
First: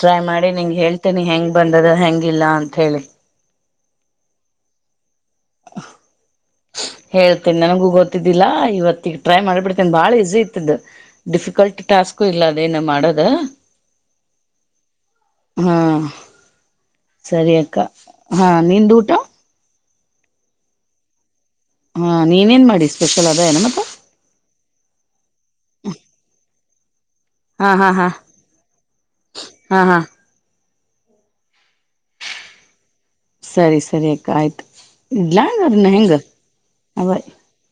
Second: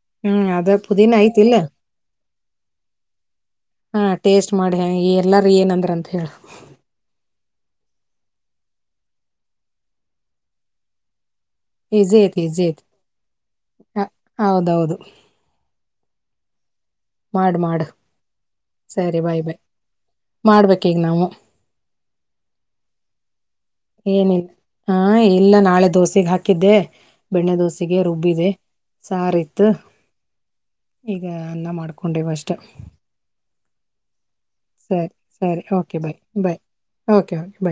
Speaker 1: ಟ್ರೈ
Speaker 2: ಹ್ಮ್ ಹ್ಮ್
Speaker 1: ಮಾಡಿ
Speaker 2: ಅದ
Speaker 1: ನಿಂಗ್
Speaker 2: ಪುದೀನ
Speaker 1: ಹೇಳ್ತೇನಿ ಹೆಂಗ್
Speaker 2: ಐತಿಲ್ಲ
Speaker 1: ಬಂದದ ಹೆಂಗಿಲ್ಲ ಅಂತ ಹೇಳಿ.
Speaker 2: ಹಾ ಟೇಸ್ಟ್ ಮಾಡಿ ಹೆಂಗ್ ಏನ್. ಎಲ್ಲಾರ ಏನಂದ್ರ ಅಂತ ಹೇಳ್.
Speaker 1: ತ್ತನ್ ನನಗೂ ಗೊತ್ತಿದ್ದಿಲ್ಲಾ ಇವತಿಗ್ ಟ್ರೈ ಮಾಡ್ಬಿಡ್ತೇನ್ ಬಾಳ ಈಸಿ ಐತ್ಅದು. ಡಿಫಿಕಲ್ಟ್
Speaker 2: ಈಸಿ
Speaker 1: ಟಾಸ್ಕು ಇಲ್ಲ
Speaker 2: ಐತಿ ಈಸಿ
Speaker 1: ಅದೇನು
Speaker 2: ಐತಿ
Speaker 1: ಮಾಡೋದು
Speaker 2: ಹ ಹೌದೌದು
Speaker 1: ಹಾ. ಸರಿ
Speaker 2: ಮಾಡ್
Speaker 1: ಅಕ್ಕ
Speaker 2: ಮಾಡು
Speaker 1: ಹಾ ನಿಂದು ಊಟ.
Speaker 2: ಮಾಡ್ಬೇಕ್ ಈಗ್ ನಾವು.
Speaker 1: ಹಾ ನೀನೇನ್ ಮಾಡಿ ಸ್ಪೆಷಲ್ ಅದ ಏನ್ ಮತ್.
Speaker 2: ಏನಿಲ್ ಹಾ ಇಲ್ಲ ನಾಳೆ ದೋಸಿಗ್ ಹಾಕಿದ್ದೆ. ಬೆಣ್ಣೆ
Speaker 1: ಹಾ ಹಾ
Speaker 2: ದೋಸೆಗೆ
Speaker 1: ಹಾ
Speaker 2: ರುಬ್ಬಿದೆ ಸಾರ್ ಇತ್ತು.
Speaker 1: ಹಾ ಹಾ
Speaker 2: ಈಗ ಅನ್ನ ಮಾಡ್ಕೊಂಡಿವ್ ಅಷ್ಟ.
Speaker 1: ಸರಿ ಸರಿ. ಆಯ್ತ್
Speaker 2: ಸರಿ ಸರಿ
Speaker 1: ಇಡ್ಲಾನಾ
Speaker 2: ಓಕೆ ಬಾಯ್
Speaker 1: ಹೆಂಗ
Speaker 2: ಬಾಯ್
Speaker 1: ಹಾ ಬೈ.
Speaker 2: ಓಕೆ ಓಕೆ ಬಾಯ್